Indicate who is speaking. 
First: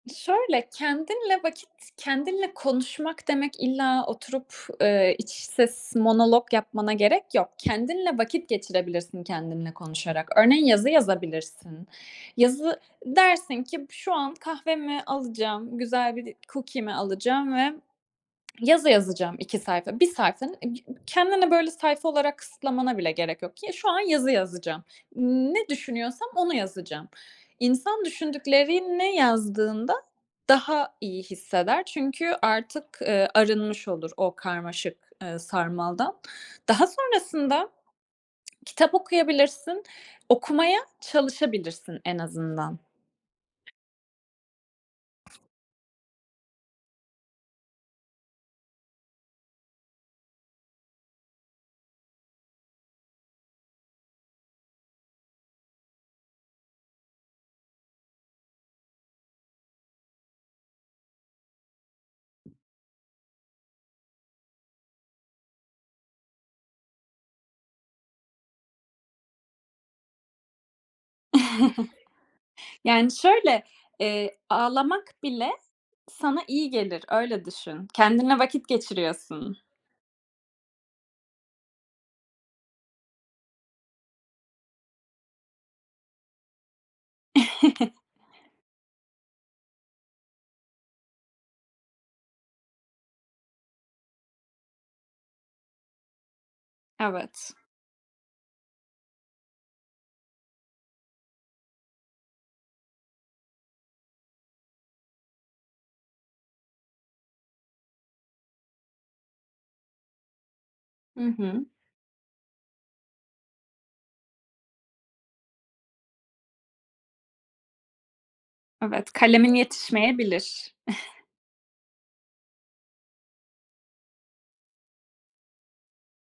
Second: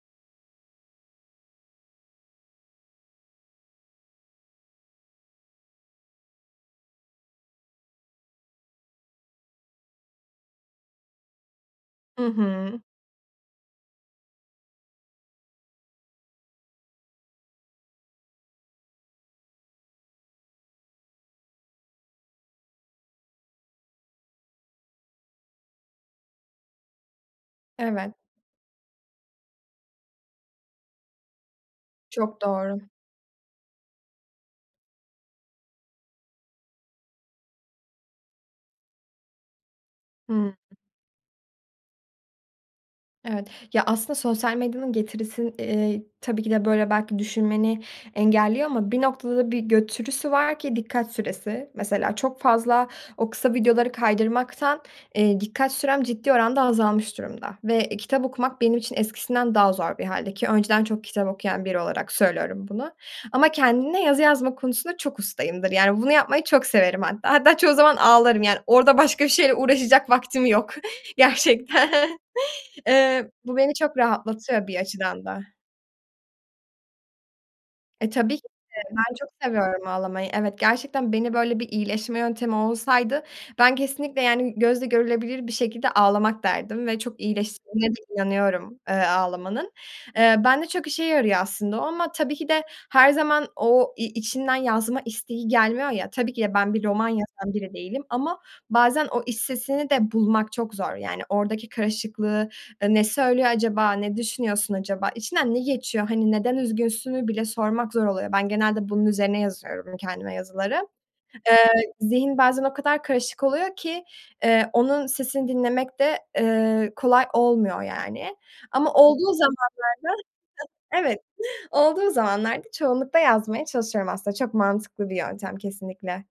Speaker 1: Şöyle kendinle vakit kendinle konuşmak demek illa oturup, eee, iç ses monolog yapmana gerek yok. Kendinle vakit geçirebilirsin kendinle konuşarak. Örneğin yazı yazabilirsin.
Speaker 2: Hı
Speaker 1: Yazı,
Speaker 2: hı.
Speaker 1: dersin ki b şu an kahvemi alacağım, güzel bir de cookie'mi alacağım ve yazı yazacağım 2 sayfa, 1 sayfa. Ig ıg kendine böyle sayfa olarak kısıtlamana bile gerek yok ki şu an yazı yazacağım. Ne düşünüyorsam onu yazacağım. İnsan
Speaker 2: Evet.
Speaker 1: düşündüklerini yazdığında daha iyi hisseder. Çünkü
Speaker 2: Çok doğru.
Speaker 1: artık, eee, arınmış olur o karmaşık, eee, sarmaldan. Daha sonrasında kitap okuyabilirsin,
Speaker 2: Hıı.
Speaker 1: okumaya çalışabilirsin en azından.
Speaker 2: Evet. Ya aslında sosyal medyanın getirisin eee tabii ki de böyle belki düşünmeni engelliyor ama bir noktada bir götürüsü var ki dikkat süresi, mesela çok fazla o kısa videoları kaydırmaktan, eee, dikkat sürem ciddi oranda azalmış durumda ve, eee, kitap okumak benim için eskisinden daha zor bir hâlde ki, önceden çok kitap okuyan biri olarak söylüyorum bunu. Ama kendine yazı yazma konusunda çok ustayımdır. Yani bunu yapmayı çok severim hatta, hatta çoğu zaman ağlarım yani orada başka bir şeyle uğraşacak vaktim yok gerçekten,
Speaker 1: Yani
Speaker 2: eee, bu
Speaker 1: şöyle,
Speaker 2: beni çok
Speaker 1: eee,
Speaker 2: rahatlatıyor bir
Speaker 1: ağlamak
Speaker 2: açıdan da.
Speaker 1: bile sana iyi gelir, öyle düşün.
Speaker 2: E, tabii
Speaker 1: Kendinle
Speaker 2: ki
Speaker 1: vakit
Speaker 2: de ben çok
Speaker 1: geçiriyorsun.
Speaker 2: seviyorum ağlamayı. Evet gerçekten beni böyle bir iyileşme yöntemi olsaydı ben kesinlikle yani gözle görülebilir bir şekilde ağlamak derdim ve çok iyileştirdiğine de inanıyorum, eee, ağlamanın. Eee, ben de çok işe yarıyor aslında o ama tabii ki de her zaman o i içinden yazma isteği gelmiyor ya tabii ki de ben bir roman
Speaker 1: Evet.
Speaker 2: yazan bile değilim ama bazen o iç sesini de bulmak çok zor. Yani oradaki karışıklığı, eee, ne söylüyor acaba, ne düşünüyorsun acaba, içinden ne geçiyor, hani neden üzgünsünü bile sormak zor oluyor. Ben genelde bunun üzerine yazıyorum, kendime yazıları.
Speaker 1: Hı
Speaker 2: Eee,
Speaker 1: hı.
Speaker 2: zihin bazen o kadar karışık oluyor ki, eee, onun sesini dinlemek de, eee, kolay olmuyor yani. Ama
Speaker 1: Evet,
Speaker 2: olduğu
Speaker 1: kalemin
Speaker 2: zamanlarda,
Speaker 1: yetişmeyebilir.
Speaker 2: [unintelligible] evet, olduğu zamanlarda çoğunlukta yazmaya çalışıyorum aslında, çok mantıklı bir yöntem, kesinlikle.